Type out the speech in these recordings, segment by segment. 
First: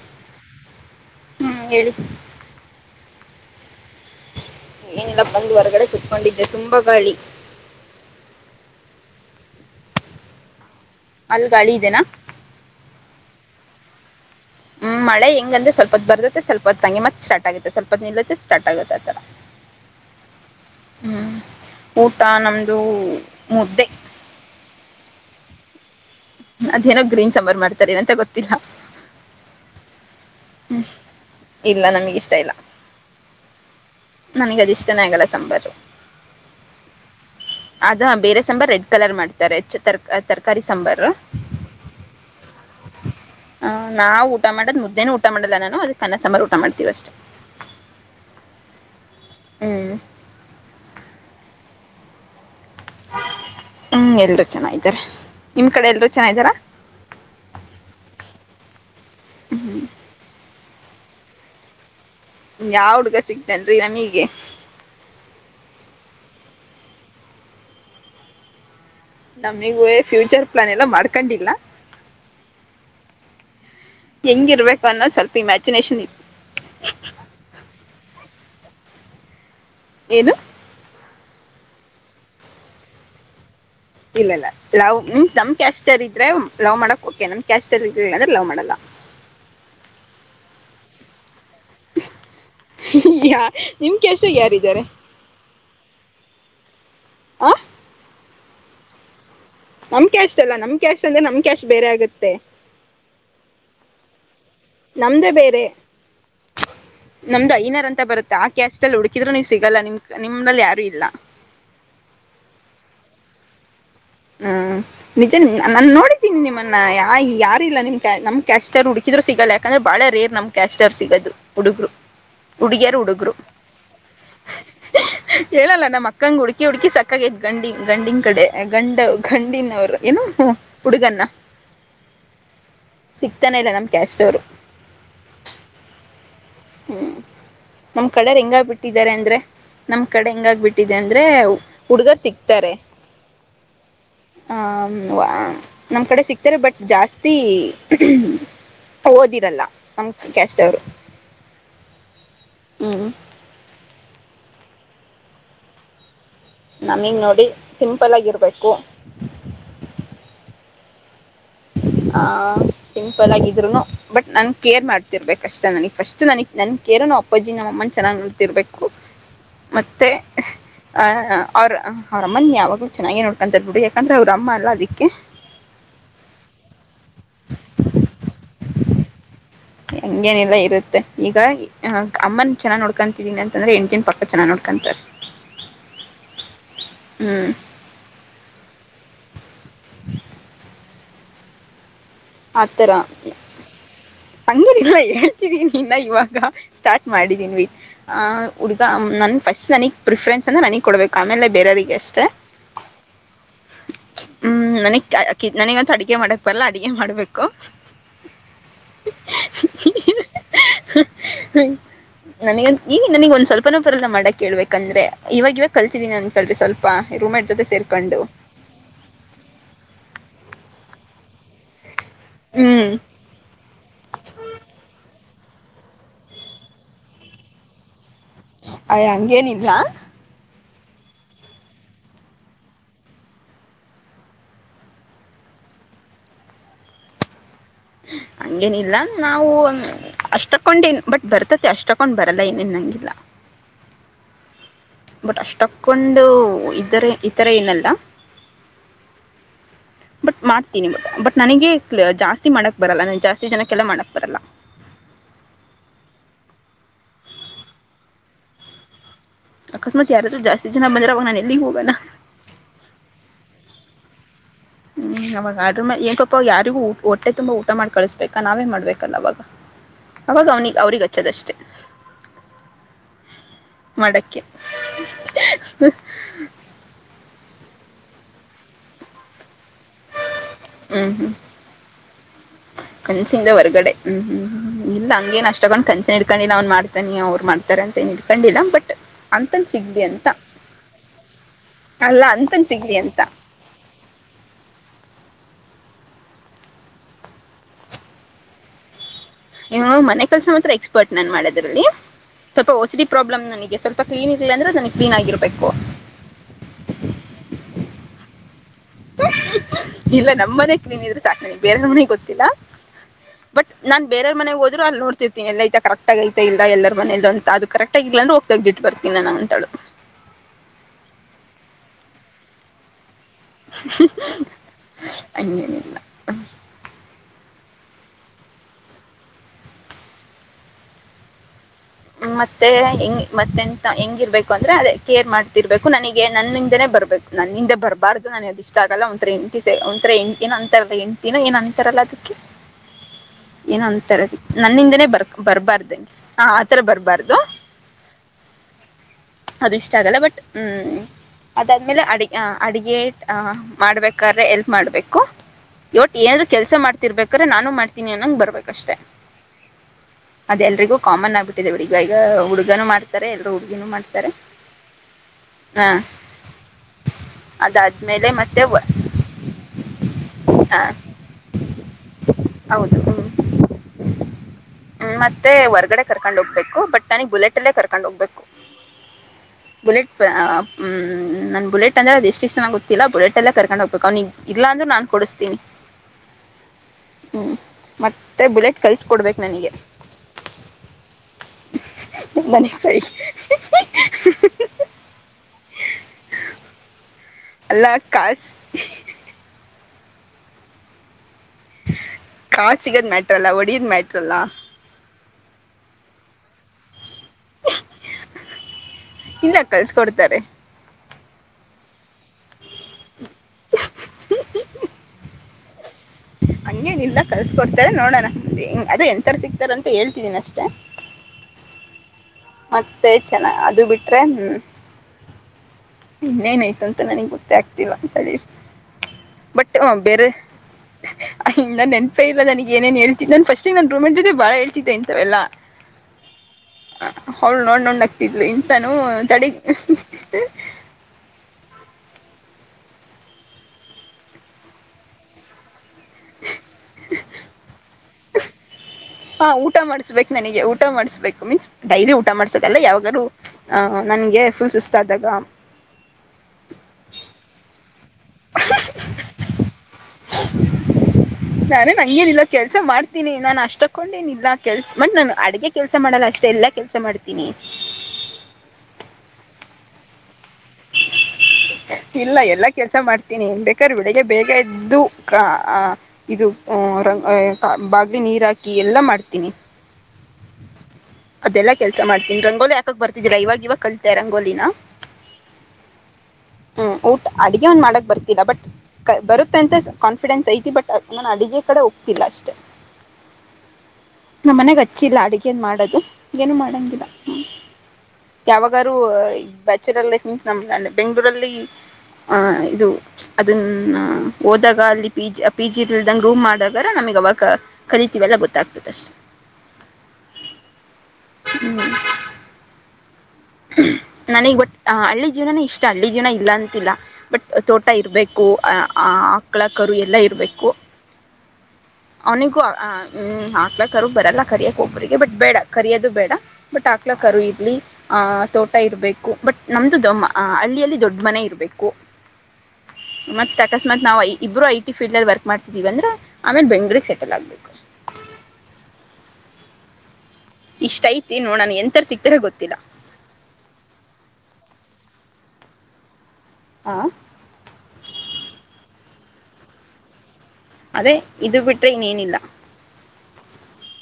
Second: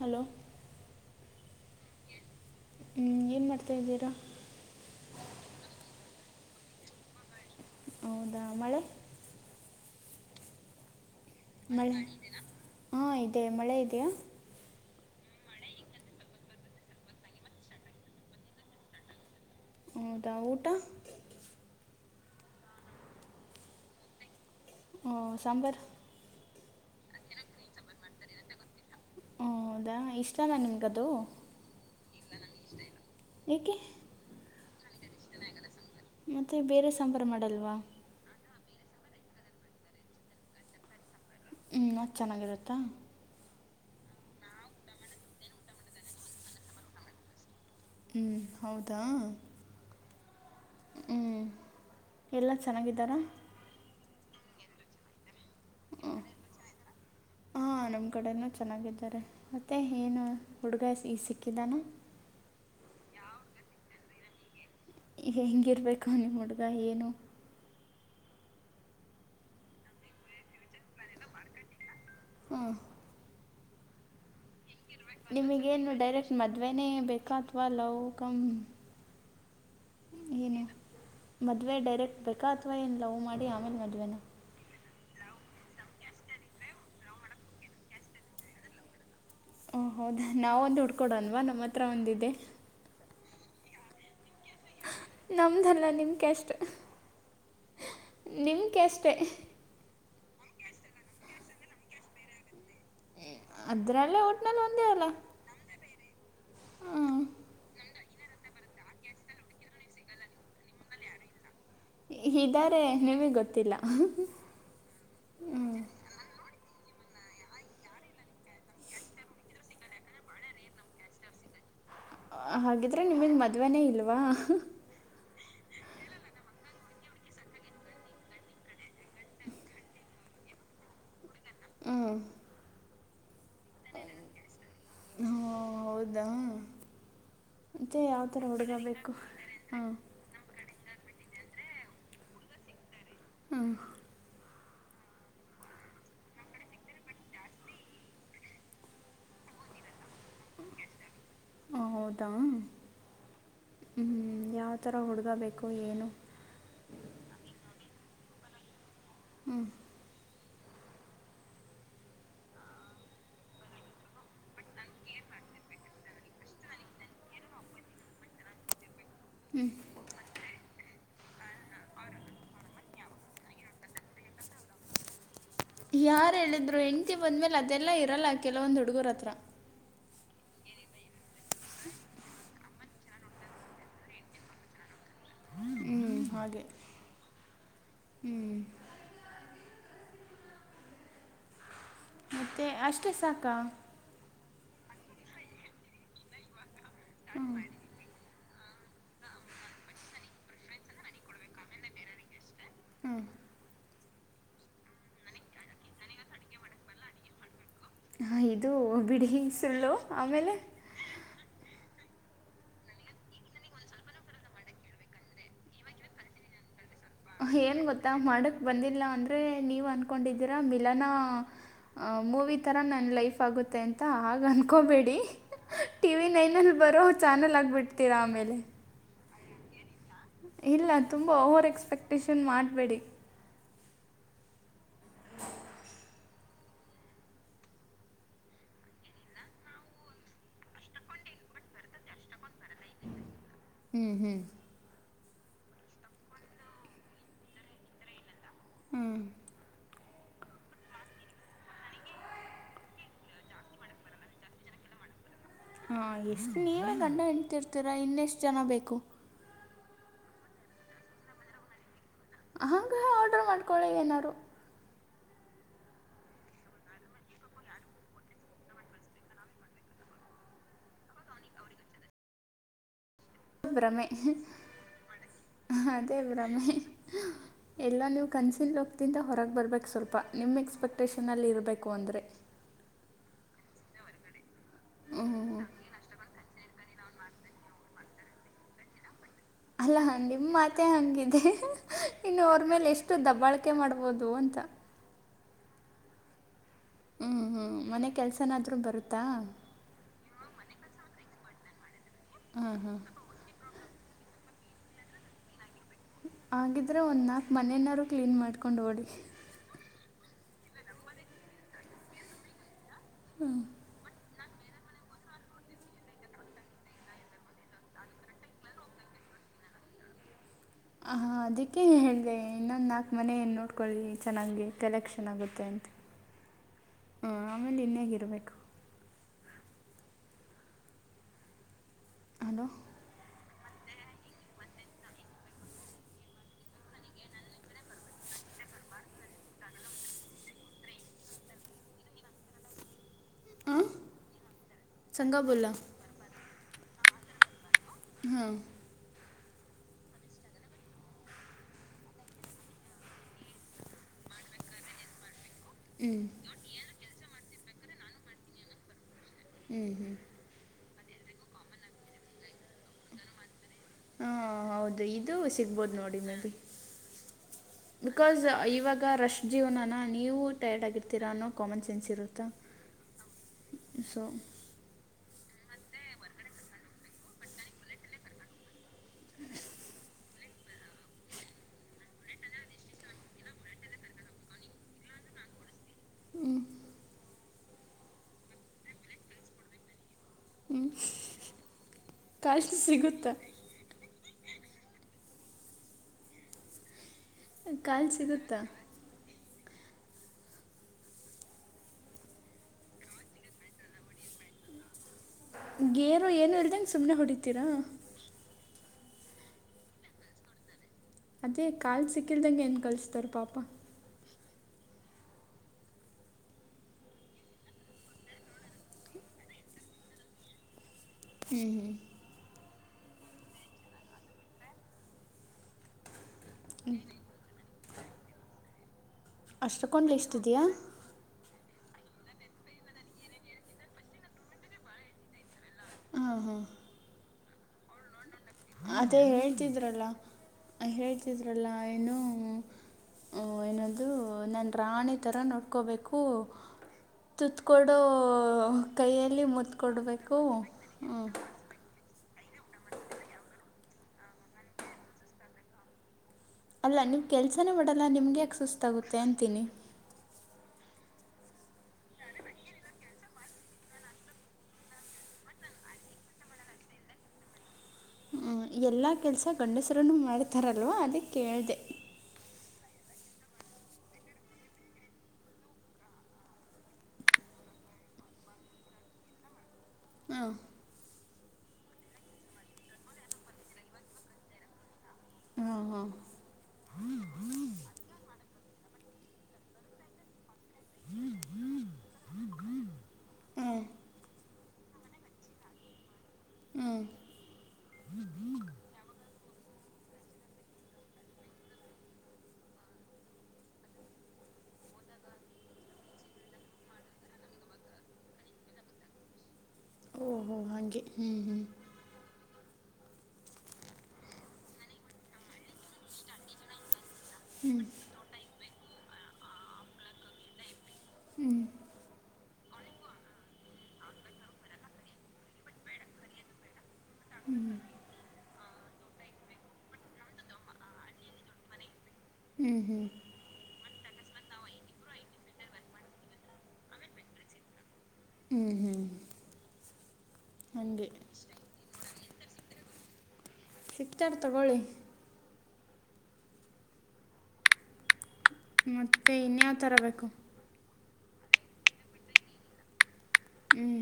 Hello ಹ್ಮ್ ಹೇಳಿ ಹ್ಞೂ ಏನು ಮಾಡ್ತಾದೀರಾ. ಏನಿಲ್ಲ ಬಂದ್ ಹೊರ್ಗಡೆ ಕುತ್ಕೊಂಡಿದ್ರೆ ತುಂಬಾ ಗಾಳಿ. ಹೌದಾ ಮಳೆ ಅಲ್ಲಿ ಗಾಳಿ ಇದೆನಾ ಮಳೆ ಹಾ ಇದೆ ಮಳೆ ಇದೆಯಾ. ಹ್ಮ್ ಮಳೆ ಹೆಂಗಂದ್ರೆ ಸ್ವಲ್ಪ ಬರ್ತ್ತ ಸ್ವಲ್ಪತ್ ತಂಗ ಮತ್ ಸ್ಟಾರ್ಟ್ಗೆ ಸ್ವಲ್ಪತ್ ನಿಲ್ಲತ್ತೆ ಸ್ಟಾರ್ಟ್ಗೆ ಆತರ. ಹೌದಾ ಊಟ ಹ್ಮ್ ಊಟ ನಮ್ದು ಮುದ್ದೆ. ಓ ಸಾಂಬಾರ್ ಅದೇನೋ ಗ್ರೀನ್ ಸಾಂಬಾರ್ ಮಾಡ್ತಾರೆ ಎನಂತ ಗೊತ್ತಿಲ್ಲ. ಆ, ಹೌದಾ ಎಸ್ಟ್ ಹ್ಮ್ ಇಲ್ಲ ನಮ್ಗಿಷ್ಟ ಇಲ್ಲ. ಏಕೆ ನನ್ಗ ಅದಿಷ್ಟನೆೇ ಆಗಲ್ಲ ಸಾಂಬಾರು ಮತ್ತು ಬೇರೆ ಸಾಂಬಾರು ಮಾಡಲ್ವಾ ಅದ. ಹೀರೆ ಸಾಂಬಾರ್ ರೆಡ್ ಕಲರ್ ಮಾಡ್ತಾರೆ [unintelligible] ತರಕಾರಿ ಸಾಂಬಾರ ಹ್ಮ್ ತಿನ್ನೋಕ್ ಚೆನ್ನಾಗಿರತ್ತ. ಹ ನಾವು ಊಟ ಮಾಡದ್ ಮುದ್ದೇನ ಊಟ ಮಾಡಲ್ಲ ನಾನು ಅದ ಕನ್ನಸಂಬಾರ ಊಟ ಮಾಡ್ತೀವ ಅಷ್ಟೇ. ಹ್ಮ್ ಹೌದಾ ಹ್ಮ್ ಹ್ಮ್ ಎಲ್ಲ ಚೆನ್ನಾಗಿದ್ದಾರಾ. ಹ್ಮ್ ಎಲ್ರು ಚೆನ್ನಾಗಿದ್ದಾರೆ. ನಿಮ್ ಕಡೆ ಎಲ್ಲರೂ ಹ ಚೆನ್ನಾಗಿದ್ದಾರಾ ಹ ನಮ್ ಕಡೆನೂ ಚೆನ್ನಾಗಿದ್ದಾರೆ ಮತ್ತೆ ಏನು. ಹುಡುಗ ಈ ಸಿಕ್ಕಿದ್ದಾನ. ಯಾವ ಹುಡುಡ್ಗ ಸಿಗ್ತೇನ್ರೀ ನಮೀಗೆ. ಹೆಂಗಿರ್ಬೇಕು ನಿಮ್ಮ ಹುಡುಗ ಏನು ನಮ್ನಿಗೂ ಫ್ಯೂಚರ್ ಪ್ಲಾನ್ ಎಲ್ಲ ಮಾಡ್ಕೊಂಡಿಲ್ಲ ಹ್ಮ ಹೆಂಗಿರ್ಬೇಕ ನಿಮಗೇನು ಡೈರೆಕ್ಟ್ ಮದ್ವೆೇನೇ ಬೇಕಾ ಅಥವಾ ಲವ್ ಕಮ್ ಏನು ಮದ್ವೆ ಡೈರೆಕ್ಟ್ ಬೇಕಾ ಅಥವಾ ಏನ್ ಲವ್ ಮಾಡಿ ಆಮೇಲೆ ಮದುವೆನಾ ಇಲ್ಲಲ್ಲ ಲವ್ ಮೀನ್ಸ್ ನಮ್ ಕ್ಯಾಸ್ಟರ್ ಇದ್ರೆ ಲವ್ ಮಾಡಕ್ ಓಕೆ ನಮ್ ಕ್ಯಾಸ್ಟರ್ ಇದ್ರೆರೆ ಲವ್ ಮಾಡಲ್ಲ ಓ ಹೌದಾ ನಾವೊಂದು ಹುಡ್ಕೊಡಲ್ವಾ ನಮ್ಮ ಹತ್ರ ಒಂದಿದೆ ಈಗ ನಿಮ್ ಕೆಸ ನಮ್ದಲ್ಲ ನಿಮ್ಗೆ ಕ್ಯಾಸ್ಟ್ ಆ ನಿಮಕ ಅಷ್ಟೆ ನಮ್ ಟೆಸ್ಟ್ ಅಲ್ಲ ನಮ್ ಕ್ಯಾಶ್ ಅಂದ್ರೆ ನಮ್ ಕ್ಯಾಶ್ ಬೇರೆ ಆಗುತ್ತೆ ಅದ್ರಲ್ಲೇ ಒಟ್ನಲ್ಲಿ ಒಂದೇ ಅಲ್ಲ ನಮ್ದೇ ಹಾಂ [unintelligible] [inaudible] ನಮ್ದು ಐನಾರ ಅಂತ ಬರುತ್ತೆ ಆ ಕ್ಯಾಸ್ ಅಲ್ಲಿ ಹುಡುಕಿದ್ರು ನೀವುಸಿಗಲ್ಲ ನಿಮ್ ನಿಮ್ನಲ್ಲಿ ಯಾರು ಇಲ್ಲ ಇದಾರೆ ನಿಮಗೆಗ್ ಗೊತ್ತಿಲ್ಲ ಹ್ಮ ನಿಜ ನಾನನ್ ನೋಡಿದ್ದೀನಿ ನಿಮ್ಮನ್ನ ಯ ಯಾರ ಇಲ್ಲ ನಿಮ್ ನಮ್ ಕಷ್ಟರ್ ಹುಡ್ಕಿ ಇದರು ಸಿಗಲ್ಲ ಯಾಕಂದ್ರೆ ಬಾಳ ರೇರ್ ನಮ್ ಕ್ಯಾಸ್ಟರ್ ಸಿಗೋದು ಹುಡುಗರು ಹುಡುಗಿಯರು ಹಾಗಿದ್ರೆ ಹುಡುಗರು ನಿಮಗ್ ಮದ್ನೇ ಇಲ್ವಾ ಹೇಳಲ್ಲ ನಮ್ಮ ಅಕ್ಕಂಗ ಹುಕಿ ಹುಡ್ಕಿ ಸಕ್ಕಾಗದ ಗಂಡಿ ಗಂಡಿನ್ ಕಡೆ ಗಂಡ ಗಂಡಿನವರು ಏನೋ ಹುಡುಗನ್ನ ಹ್ಮ್ ಸಿಕ್ತಾನೆ ಇಲ್ಲ ನಮ್ ಕ್ಯಾಶ್ಟೋರು ಹೌದಾ ಹ್ಮ್ ಮತ್ತು ನಮ ಯಾವ ಕಡರ್ ಥರ ಹೆಂಗಾಗ್ ಹುಡುಗ ಬಿಟ್ಟಿದ್ದಾರೆ ಬೇಕು ಅಂದ್ರೆ ಹಾಂ ನಮ್ ಕಡೆ ಹೆಂಗಾಗ್ ಬಿಟ್ಟ ಇಟ್ಟಿದೆ ಅಂದ್ರೆ ಹುಡ್ಗರ್ ಸಿಕ್ತಾರೆ ಹ ಹ ನಮ್ ಕಡೆ ಸಿಕ್ತಾರೆ ಬಟ್ ಜಾಸ್ತಿ ಓದಿರಲ್ಲ ನಮ ಕೆಸ್ವರು ಹ ಹೌದಾ ಯಾವ ಥರ ಹುಡ್ಗ ಬೇಕು ಏನು ನಮಗ್ ನೋಡಿ ಸಿಂಪಲ್ ಆಗ ಇರ್ಬೇಕು ಹ್ಮ್ ಹ ಸಿಂಪಲ್ ಆಗಿದ್ರು ಬಟ್ ನನ್ ಕೇರ್ ಮಾಡ್ತಿರ್ಬೇಕ ಅಷ್ಟ ನನಗ್ ಫಸ್ಟ್ ನನ ನ ಕೇರ್ ನ ಅಪ್ಪಾಜಿ ನಮ್ಮಮ್ಮ ನನ್ನ ಚೆನ್ನಾಗಿ ನೋಡ್ಕೊಳ್ಳಬೇಕು ಮತ್ತೆ ಅ ಅವ್್ರ ಅವ್ರ ಅಮ್ಮನ ಯಾವಾಗಲೂ ಚೆನ್ನಾಗೇ ನೋಡ್ಕೊಂತ್ಬ ಬಿಡಿ ಯಾಕಂದ್ರೆ ಅವ್ರ ಅಮ್ಮ ಅಲ್ಲ ಅದಕ್ಕೆ ಯಾರ ಹೇಳಿದ್ರು ಹೆಂಡ್ತಿ ಬಂದ್ಮೇಲೆ ಅದೆಲ್ಲ ಇರಲ್ಲ ಕೆಲವೊಂದು್ ಹುಡುಗರ ಹತ್ರ ಹಂಗೇನಲ್ಲಾ ಇರುತ್ತೆ ಈಗ ಅಮ್ಮನ್ ಚೆನ್ನಾಗ್ ನೋಡ್ಕೊತಿದೀನಿ ಅಂತಂದ್ರೆ ಹೆಂಡಟಿನ ಪಕ್ಕ ಚನ್ನಾಗ್ ನೋಡ್ಕೊಂತಾರೆ ಹ್ಮ್ ಹಾಗೆ ಹ್ಮ್ ಹ್ಮ್ [inaudible] ಮತ್ತೆ ಅಷ್ಟೇ ಸಾಕಾ ಹಂಗೆನಿಲ್ವ್ ಹುಡುಗ ನನ್ನ ಫಸ್ಟ್ ನನಗೆ ಪ್ರಿಫ್ರೆನ್ಸ್ ಅಂದರೆ ನನಗೆ ಕೊಡಬೇಕು ಆಮೇಲೆ ಬೇರೆಯವರಿಗೆ ಅಷ್ಟೇ ಹ್ಮ ಹ್ಮ್ ನನಗ್ ನನಗಂತೂ ಅಡುಗೆ ಮಾಡಕ್ ಬರಲ್ಲ ಅಡಗೆ ಮಾಡ್ಬೇಕು ಹ ಇದು ಬಿಡಿನ್ ಸುಳ್ಳು ಆಮೇಲೆ ಹ್ಮ ನನಗ ಒ ಈ ನನಗಗ್ ಒಂದ ಸ್ವಲ್ಪನೋಬ್ರ ಎಲ್ಲ ಮಾಡಕ್ ಕೇಳ್ಬೇಕಂದ್ರೆ ಇವಾಗ ಇವಾಗ ಕಲ್ತಿದಿನನಿ ಸ್ವಲ್ಪ ರೂಮ್ಮೇಟ್ ಜೊತೆ ಏನ್ ಗೊತ್ತಾ ಸೇರ್ಕೊಂಡು ಮಾಡಕ್ ಬಂದಿಲ್ಲ ಅಂದ್ರೆ ನೀವ್ ಅನ್ಕೊಂಡಿದೀರ ಮಿಲನ ಮೂವಿ ತರ ಹ್ಮ್ ನನ್ನ ಲೈಫ್ ಆಗುತ್ತೆ ಅಂತ ಆಗ ಅನ್ಕೊಬೇಡಿ ಟಿವ ವಿ ನೈನ್ ಅಲ್ಲಿ ಬರೋ ಚಾನಲ್ ಆಗ್ಬಿಡ್ತೀರಾ ಆಮೇಲೆ ಹಾ ಇಲ್ಲ ತುಂಬಾ ಓವರ್ ಎಕ್ಸ್ಪೆಕ್ಟಷನ್ ಮಾಡಬೇಡಿ ಹಂಗೇನಿಲ್ಲ ನಾವು ಅಷ್ಟಕ್ಕೊಂಡೇನ್ ಬಟ್ ಬರ್ತತಿ ಅಷ್ಟಕ್ಕೊಂಡ್ ಬರಲ್ಲ ಏನೇನ್ಂಗಿಲ್ಲ ಹ ಹ್ಮ್ ಹ್ಮ್ ಬಟ್ ಅಷ್ಟಕ್ಕೊಂಡು ಇದರೆ ಇತರ ಏನಲ್ಲ ಹ್ಮ್ ಬಟ್ ಮಾಡ್ತೀನಿ ಮ ಬಟ್ ನನಗೆ ಜಾಸ್ತಿ ಮಾಡಕ್ ಬರಲ್ಲ ನ ಜಾಸ್ತಿ ಜನಕ್ಕೆಲ್ಲ ಮಾಡಕ್ ಬರಲ್ಲ ಹ [unintelligible] ಹಾ ಎಷ್ಟು ನೀವೇ ಗಂಡ ಹೆಂಡ್ತಿ ಇರ್ತೀರ ನೀನೇ ಚೆನ್ನಾಗಿ ಬೇಕು ಅಕಸ್ಮಾತ್ ಯಾರಾದ್ರೂ ಜಾಸ್ತಿ ಜನ ಬಂದರೆ ನಾನಿಲ್ಲಿ ಹೋಗೋಣ ಹಂಗ ಆರ್ಡ್ರ ಮಾಡ್ಕೊಳಿ ಏನಾರರು ಹ್ಮ್ ಅವಾಗ ಆದ್ರ ಏಕಪ್ಪ ಯಾರಿಗೂ ಹೊಟ್ಟೆ ತುಂಬಾ ಊಟ ಮಾಡಿ ಕಳಿಸ್ಬೇಕಾ ನಾವೇ ಮಾಡ್ಬೇಕಲ್ಲ ಅವಾಗ ಅವಾಗ ಅವರಿಗೆ ಅಚ್ಚದಷ್ಟೇ ಭ್ರಮೆ ಅದೇ ಭ್ರಮೆ ಎಲ್ಲಾ ನೀವು ಕನಸಿನ ಲೋಕದಿಂದ ಹೊರಗೆ ಬರಬೇಕು ಸ್ವಲ್ಪ ನಿಮ್ಮ ಹ್ಮ್ ಹ್ಮ್ ಎಕ್ಸ್ಪೆಕ್ಟೇಷನಲ್ಲಿ ಇರಬೇಕು ಅಂದರೆ ಚದ ಹೊರ್ಗಡೆ ಹ್ಮ್ ಹ್ಮ್ ಇಲ್ಲ ಹ್ಞೂ ಹಂಗೇನ್ ಅಷ್ಟಕೊಂಡ್ ಕಂಚನ್ ಇಡ್ಕೊಂಡಿ ನ್ನ್ ಮಾಡ್ತಾನಿ ಅವ್ ಮಾಡತ ಅಂತೇ ಖಂಡಿತಾ ಬಟ್ ಅಂತನ್ ಅಲ್ಲ ಸಿಗ್ಲಿ ಹಾ ಅಂತ ನಿಮ್ ಮಾತೆ ಹಂಗಿದೆ ಅಲ್ಲ ಇನ್ನು ಅವ್ರ ಅಂತನ್ ಮೇಲೆ ಸಿಗ್ಲಿ ಎಷ್ಟು ಅಂತ ದಬ್ಬಾಳಕೆ ಮಾಡ್ಬೋದು ಅಂತ ಹ್ಮ್ ಹ್ಮ್ ಮನೆ ಕೆಲಸನಾದ್ರೂ ಬರುತ್ತಾ ಮನೆ ಕೆಲಸ ಮಾಡದಲ್ಲಿ ಎಕ್ಸ್ ಫೋಟೋ ಮಾಡೋದ್ರಲ್ಲಿ ಸ್ವಲ್ಪ ಹಾಂ ಓಸಿಡಿ ಪ್ರಾಬ್ಲಮ್ ನನಗೆ ಸ್ವಲ್ಪ ಕ್ವೀನ್ ಕಿಲ್ಲೆಯ ಅಂದ್ರೆ ನನಗೆ ಕ್ಲೀನಾಗಿ ಇರಬೇಕು ಹಾಗಿದ್ದರೆ ಒಂದು ನಾಲ್ಕು ಮನೆಯನ್ನು ಕ್ಲೀನ್ ಮಾಡಿಕೊಂಡು ಹೋಗಲಿ ಇವಾಗ ನಮ್ಮನೆ ಕ್ಲೀನಿದ್ರೆ ಸಾಕು ಬಟ್ ಬೇರೆಯವರ ಮನೆ ಕ್ಲೀನ್ ಇದ್ರೆ ನನಗೆ ಗೊತ್ತಿಲ್ಲ ನನ ಮನೆಗೆ ಹೋದ್ರೆ ಅಲ್ಲಿ ನೋಡ್ತೀನಿ ಎಲ್ಲ ಕರೆಕ್ಟಾಗಿ ಇಲ್ಲ ಎಲ್ಲರ ಮನೆಯಲ್ಲಿ ಕರೆಕ್ಟಾಗಿ ಇಲ್ಲ ಅಂತಾಳು ಆ ಹಾ ಅದಕ್ಕೆೇ ಹೇಳಿದೆ ಇನ್ನೊಂದ ನಾಕ ಮನೆಯನ್ನು ನೋಡ್ಕೊಳ್ಳಿ ಚೆನ್ನಾಗಿ ಕಲೆಕ್ಷನ್ ಆಗುತ್ತೆ ಅಂತ ಹಂಗೇನಿಲ್ಲ ಹ ಆಮೇಲೆ ಇನ್ನೇನ್ ಇರಬೇಕು ಹ್ಮ ಹಲೋ ಮತ್ತೆ ಹಂಗ್ ಮತ್ತೆಂತ ಹೆಂಗಿರ್ಬೇಕು ಅಂದ್ರೆ ಅದೇ ಕೇರ್ ಮಾಡ್ತಿರ್ಬೇಕು ನನಗೆ ನನ್ನಿಂದನೇ ಬರ್ಬೇಕು ನನ್ನಿಂದೆ ಬರಬಾರ್ದು ನಾನ ಅದ ಇಷ್ಟ ಆಗಲ್ಲ ಒಂಥರ ಎತಿ ಒಂಥರ ಏನ್ ಅಂತ ಎಂಡತಿನ ಏನ್ ಅಂತಾರಲ್ಲ ಅದಕ್ಕೆ ಹ [unintelligible] ಏನ ಹಾಂ ಒಂದ ತರದ ನನ್ನಿಂದನೇ ಬರ್ ಸಂಗಾಬುಲ್ಲ ಬರ್ಬಾರ್ದಂಗೆ ಹ ಆತರ ಬರ್ಬಾರ್ದು [unintelligible] ಹಾ ಅದು ಇಷ್ಟ ಆಗಲ್ಲ ಬಟ್ ಹ್ಮ್ ಅದಾದ್ಮೇಲೆ ಅಡಿ ಅಡಗೆ ಅ ಮಾಡ್ಬೇಕಾದ್ರೆ ಎಲ್ಪ್ ಮಾಡ್ಬೇಕು ಹ್ಞೂ ಯವಟ್ ಏನರು ಕೆಲ್ಸ ಮಾಡ್ತಿರ್ಬೇಕ್ರೆ ನಾನು ಮಾಡ್ತೀನಿ ಅನ್ನೋಂಗೆ ಬರ್ಬೇಕ ಅಷ್ಟೆ ಹ್ಮ್ ಹ್ಮ್ [unintelligible] ಕಾಮನ್ ಆಗ್ಬಿಟ್ಟಿದೆ ಹಿಗ ಈಗ ಹುಡುಗನು ಮಾಡತಾರೆ ಎಲ್ಲರ ಹುಡುಗ ಹಾ ಹೌದು ಇದು ಸಿಗ್ಬೋದು ನೋಡಿ ಮೇಲ್ಲಿ ಅದ ಅೆ ಬಿಕಾಸ್ ಇವಾಗ ರಶ್ ಜೀವನಾನ ನೀವು ಟೈರ್ಡ್ ಹಾಂ ಆಗಿರ್ತೀರಾ ಅನ್ನೋ ಕಾಮನ್ ಸೆನ್ಸ್ ಇರುತ್ತಾ ಹೌದು ಹ್ಮ ಸೊ ಹ್ಮ ಮತ್ತೆ ಹೊರ್ಗಡೆ ಕರ್ಕೊಂಡ್ ಹೋಗ್ಬೇಕು ಬಟ್ ನನಗ್ ಬುಲೆಟ್ಲ್ಲೇ ಕರ್ಕೊಂಡ್ ಹೋಗ್ಬೇಕು ಬುಲೆಟ್್ ನನ್ ಬುಲೆಟ್ ಅಂದ್ರೆ ಅದು ಎಷ್ಟ ಚೆಾಗ ಗೊತ್ತಿಲ್ಲ ಬುಲೆಟ್ ಎಲ್ಲ ಕರ್ಕೊಂಡ್ ಹೋಗ್ಬೇಕು ಅವ್ ಇಲ್ಲ ನಾನ್ ಕೊಡಿಸ್ತೀನಿ ಹ್ಮ್ [unintelligible] ಹ್ಞೂ ಮತ್ತು ಬುಲೆಟ್ ಕಲಿಸಕೊಡ್ಬೇಕು ನನಗೆ ಹ್ಞೂ ಮನೆ ಕಾಲು ಸರಿ ಸಿಗುತ್ತಾ ಅಲ್ಲ ಕಾಲು ಕಸ್ ಸಿಗುತ್ತಾ ಕಚಗದ ಮ್ಯಾಟ್ರಲ್ಲ ಒಡಿಯದ್ ಮ್ಯಾಟ್ರಲ್ಲ [unintelligible] ಗೇರು ಏನು ಇಲ್ದಂ ಸುಮ್ನೆ ಹೊಡಿತೀರಾ ಇಿಂದ ಕಲ್ಸಕೊಡ್ತಾರೆ ಅದೇ ಕಾಲ್ ಸಿಕ್ಕಲ್ದಂಗೆ ಏನ್ ಕಲ್ಸ್ತಾರ ಪಾಪ ಹಂಗೇನಿಲ್ಲ ಕಲ್ಸಕೊಡ್ತಾರೆ ನೋಡೋಣ ಮುಂದೆ ಅದೇ ಎಂಂತರ ಸಿಗ್ತಾರ ಅಂತ ಹೇಳ್ತಿದೀನಿ ಅಷ್ಟೇ ಹ್ಮ್ ಹ್ಮ್ [unintelligible] ಮತ್ತೆ ಚೆನ್ನ ಅದು ಬಿಟ್ರೆ ಹ್ಮ್ ಇನ್ನೇನಾಯ್ತು ಅಂತ ನನಗ್ ಗೊತ್ತೇ ಆಗ್ತಿಲ್ಲ ಅಂತ ಹೇಳಿಿ [unintelligible] ಬಟ್ ಹ ಅಷ್ಟಕ್ಕೊಂದು ಬೇರೆ ಲಿಸ್ಟ್ ಇದೆಯಾ ಹ ನೆನಪೇ ಇಲ್ಲ ನನಗ ಏನೇನ್ೇಳ್ತಿದ್ದ ನ ಸ್ಟ ನನ್ ರೂಮ್ ಜೊತೆ ಬಾಳ ಹೇತಿದ್ದೆ ಇಂತಂತೆವೆಲ್ಲ ಹಾ ಹಾ ಹೌಳ ನೋಡ್ ನೋೊಂಡ ಆಗ್ತಿದ್ಲು ಇಂತಾನು ತಡೆ ಅ್ರಲ್ಲ ಏನು ಏನದು ನನ್ನ ರಾಣಿ ತರ ನೋಡ್ಕೋಬೇಕು [unintelligible] ಹೂ ತತ್ಕಡುೋ ಹಾ ಊಟ ಮಾಡ್ಬೇಕು ನನಗೆ ಊಟ ಹ್ಞೂ ಮಾಡ್ಬೇಕು ಮೀನ್ಸ್ ಡೈರಿ ಊಟ ಊಟ ಮಾಡ್ಸಕಲ್ಲ ಯಾವಾಗೂ ಆಹ ನನ್ಗೆ ಫುಲ್ ಸುಸ್ತ ಆದಾಗ ಅಲ್ಲ ನೀವು ಕೆಲ್ಸನೇ ಮಾಡಲ್ಲ ನಿಮ್ಗೆ ಯಾಕೆ ಸುಸ್ತಾಗುತ್ತೆ ಅಂತೀನಿ ನಾನು ನಂಗೇನಿಲ್ಲ ಕೆಲ್ಸ ಮಾಡ್ತೀನಿ ನಾನು ಅಷ್ಟಕ್ಕೊಂಡ ಏನಿಲ್ಲ ಕೆಲ್ ಮ ನಾನು ಅಡ್ಗೆ ಕೆಲ್ಸ ಮಾಡಲ್ಲ ಅಷ್ಟ ಎಲ್ಲ ಕೆಲಸ ಮಾಡ್ತೀನಿ ಹ್ಮ್, ಎಲ್ಲ ಕೆಲಸ ಗಂಡಸರನ್ನು ಮಾಡ್ತಾರಲ್ವ ಅದೇ ಕೇಳಿದೆ ಕೆಲಸ ಮಾಡ್ತೀನಿ ಬೇಕಾದ್ರೆ ಬೆಳಗ್ಗೆ ಬೇಗ ಎದ್ದು ಇದು ಬಾಗಲಿ ನೀರ್ ಹಾಕಿ ಎಲ್ಲಾ ಮಾಡ್ತೀನಿ ಹ ಅದೆಲ್ಲಾ ಕೆಲ್ಸ ಮಾಡ್ತೀನಿ ರಂಗೋಲಿ ಯಾಕಕ್ ಬರ್ತಿದ್ದಿಲ್ಲಾ ಇವಾಗ ಇವಾಗ ಕಲಿತಾ ರಂಗೋಲಿನ ಹಾ ಹ್ಮ್ ಊಟ್ ಅಡಗೆ ಒಂದ್ ಮಾಡಕ್ ಬರ್ತಿಲ್ಲ ಬಟ್ ಬರುತ್ತ ಅಂತ ಕಾನ್ಫಿಡೆನ್ಸ್ ಐತಿ ಬಟ್ ನ ಅಡಗೆ ಕಡೆ ಹೋಗ್ತಿಲ್ಲ ಅಷ್ಟೆ ಹ್ಞೂ ನಮ್ಮ ಮನೆಾಗ ಹಚ್ಚಿಲ್ಲ ಅಡುಗೆನ್ ಮಾಡೋದು ಏನೂ ಹ್ಞೂ ಮಾಡಂಗಿಲ್ಲಾ ಯಾವಾಗಾರು ಅಯ್ ಬ್ಯಾಚುರ ಲೖಪ್ ನ--ನ ಬೆಂಗಗಳೂರಲ್ಲಿ ಹ- ಇದು ಅದನ್ನ ಹೋದಾಗ ಅಲ್ಲಿ ಪಿಜಿ ಇಲ್ದಂಗ ರೂಮ್ ಮಾಡಾಗಾರ ನಮ್ ಗವಾಕ ಕರಿತೆವೆಲ್ಲಾ ಗೊತ್ತಾದ ಅಷ್ಟ ಹೂಂ ಹಾಂಗೆ ಹೂಂ ಹುಂ -ನನಿಗ್ ಬಟ್ ಆಂ ಹಳ್ಳಿ ಜೀವನಾನೇ ಇಷ್ಟ ಹಳ್ಳಿ ಜೀವನಾ ಇಲ್ಲ ಅಂತಿಲ್ಲಾ ಬಟ್ ತೋಟ ಇರಬೇಕು ಆಆ ಆಕ್ ಳಾ ಕರು ಎಲ್ಲ ಇರ್ಬೇಕು. ಅವನಿಗೂ ಆಂಅಂಹಂ ಆಗಲಾಕಾರು ಬರಲ್ಲ ಕರಿಯಕ್ಹೋಗ್ಬಬೇಡಿ ಬಟ್ ಬೇಡ ಕರಿಯೋದು ಬೇಡ ಬಟ್ ಆಗಲಾ ಕರೂ ಇದ್ಲಿ ಆ ಅ ತೋಟ ಇರಬೇಕು ಬಟ್ ನಮ್ದು ದಮ ಹಳ್ಳಿಯಲ್ಲಿ ದೊಡ್ಡ ಮನೆ ಇರ್ಬೇಕು ಅಂ ಹಂ ಅಕಸ್ಮಾತ್ ನಾವ್ ಇ ಇಬ್ಬರು ಐ ಟಿ ಫೀಲ್ಡ್ ನಲ್ಲಿ ವರ್ಕ್ ಮಾಡ್ತಿದ್ದೀವಿ ಅಂದ್ರ ಆಮೇಲೆ ಬೆಂಗಳೂರಿಗೆ ಸೆಟಲ್ ಆಗ್ಬೇಕು- ಹ್ಮ ಇಷ್ಟ ಐತಿ ನೋಡ್ ನನ್ ಎಂಥರ ಸಿಗ್ತರ ಗೊತ್ತಿಲ್ಲಾ ಸಿಗ್ತಾರ್ ತಗೊಳ್ಳಿ ಆಂ ಮತ್ತೆ ಇನ್ಯಾವ್ ತರ ಬೇಕು ಅದೇ ಇದು ಬಿಟ್ರೆ ಇನ್ನೇನಿಲ್ಲಾ ಹ್ಞೂ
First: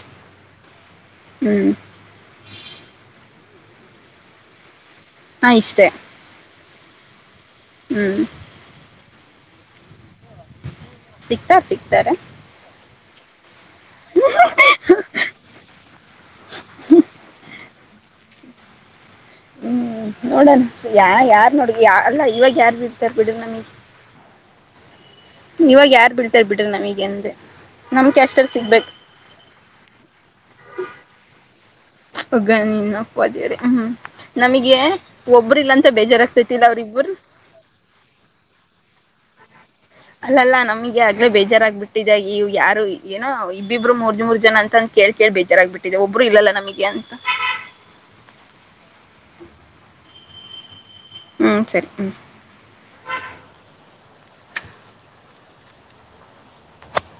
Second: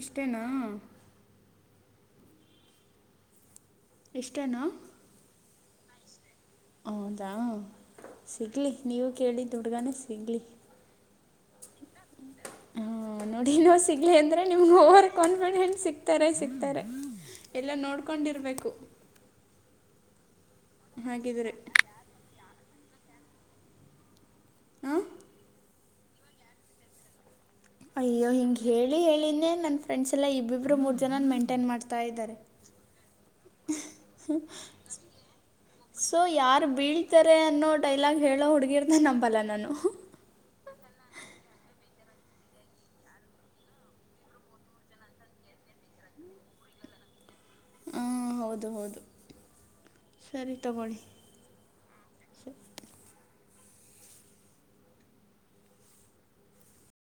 ಇಷ್ಟೇನಾ [unintelligible] ಇಷ್ಟೇನಾ ಹಾಂ ಇಷ್ಟೇ ಹೌದಾ ಹ್ಞೂ ಸಿಗ್ಲಿ ನೀವು ಕೇಳಿದ ಹುಡ್ಗಾನೇ ಸಿಗ್ಲಿ ಸಿಗ್ತಾ ಸಿಗ್ತಾರೆ ಹಾಂ ನೋಡಿ ನೋ ಸಿಗ್ಲಿ ಅಂದ್ರೆ ನಿಮ್ಮ್ ಓವರ್ ಕಾನ್ಫಿಡೆಂಟ್ ಸಿಗ್ತಾರೆ ಸಿಗ್ತಾರೆ ಎಲ್ಲಾ ನೋಡ್ಕೊಂಡ್ ಇರ್ಬೇಕು ಹ್ಮ್ ನೋಡಣ ಯಾ ಯಾರ್ ನೋಡ್ಗಿ ಯ ಅಲ್ಲ ಇವಾಗ ಯಾರು ಇರ್ತ ಬಿಡ ನಮಗ್ ಹಾಂ ಇವಾಗ ಯಾರ್ ಬಿಳ್ತಾರ ಬಿಡ್ರಿ ನಮಗೆ ಅಂದ ಅಯ್ಯೋ ಹಿಂಗ್ ಹೇಳಿ ಹೇಳಿನೇ ನನ್ ಫ್ರೆಂಡ್ಸ್ ಎಲ್ಲಾ ಇಬ್ಬಿಬ್ರು ಮೂರ್ ಜನ ಮೇಂಟೈನ್ ಮಾಡ್ತಾ ಇದ್ದಾರೆ ಏನಪ್ಪಾ ದೇವರೇ ಹ್ಮ್ ನಮಗೆ ಒಬ್ಬ್ರ ಇಲ್ಲಾಂತ ಬೇಜಾರಾಗ್ತ್ತತಲ್ಲ ಅವ್ರಿಬ್ಬರು ಡೖಲಾಗ ಹೇಳೋ ಹುಡುಗೀಯರನ್ನ ನಂಬಲ್ಲಾ ನಾನು ಅಲ್ಲಲ್ಲಾ ನಮ್ಗಿ ಆಗ್ಲೇ ಬೇಜಾರಾಗಬಿಟ್ಟಿದೆ ಈ ಯಾರೋ ಏನೋ ಇಬ್ಬಿಬ್ರು ಮೂರ್ ಜನ ಅಂತನ ಕೇಳ್ ಕೇಳಿ ಬೇಜಾರಾಗ್ಬಿಟ್ಟಿದೆ ಒಬ್ಬರು ಇಲ್ಲಲಾ ನಮಗೆ ಅಂತ ಆಂ ಹೌದು ಹೌದು ಸರಿ ತಗೊಳ್ಳಿ ಹ್ಮ ಸರಿ ಹ್ಮ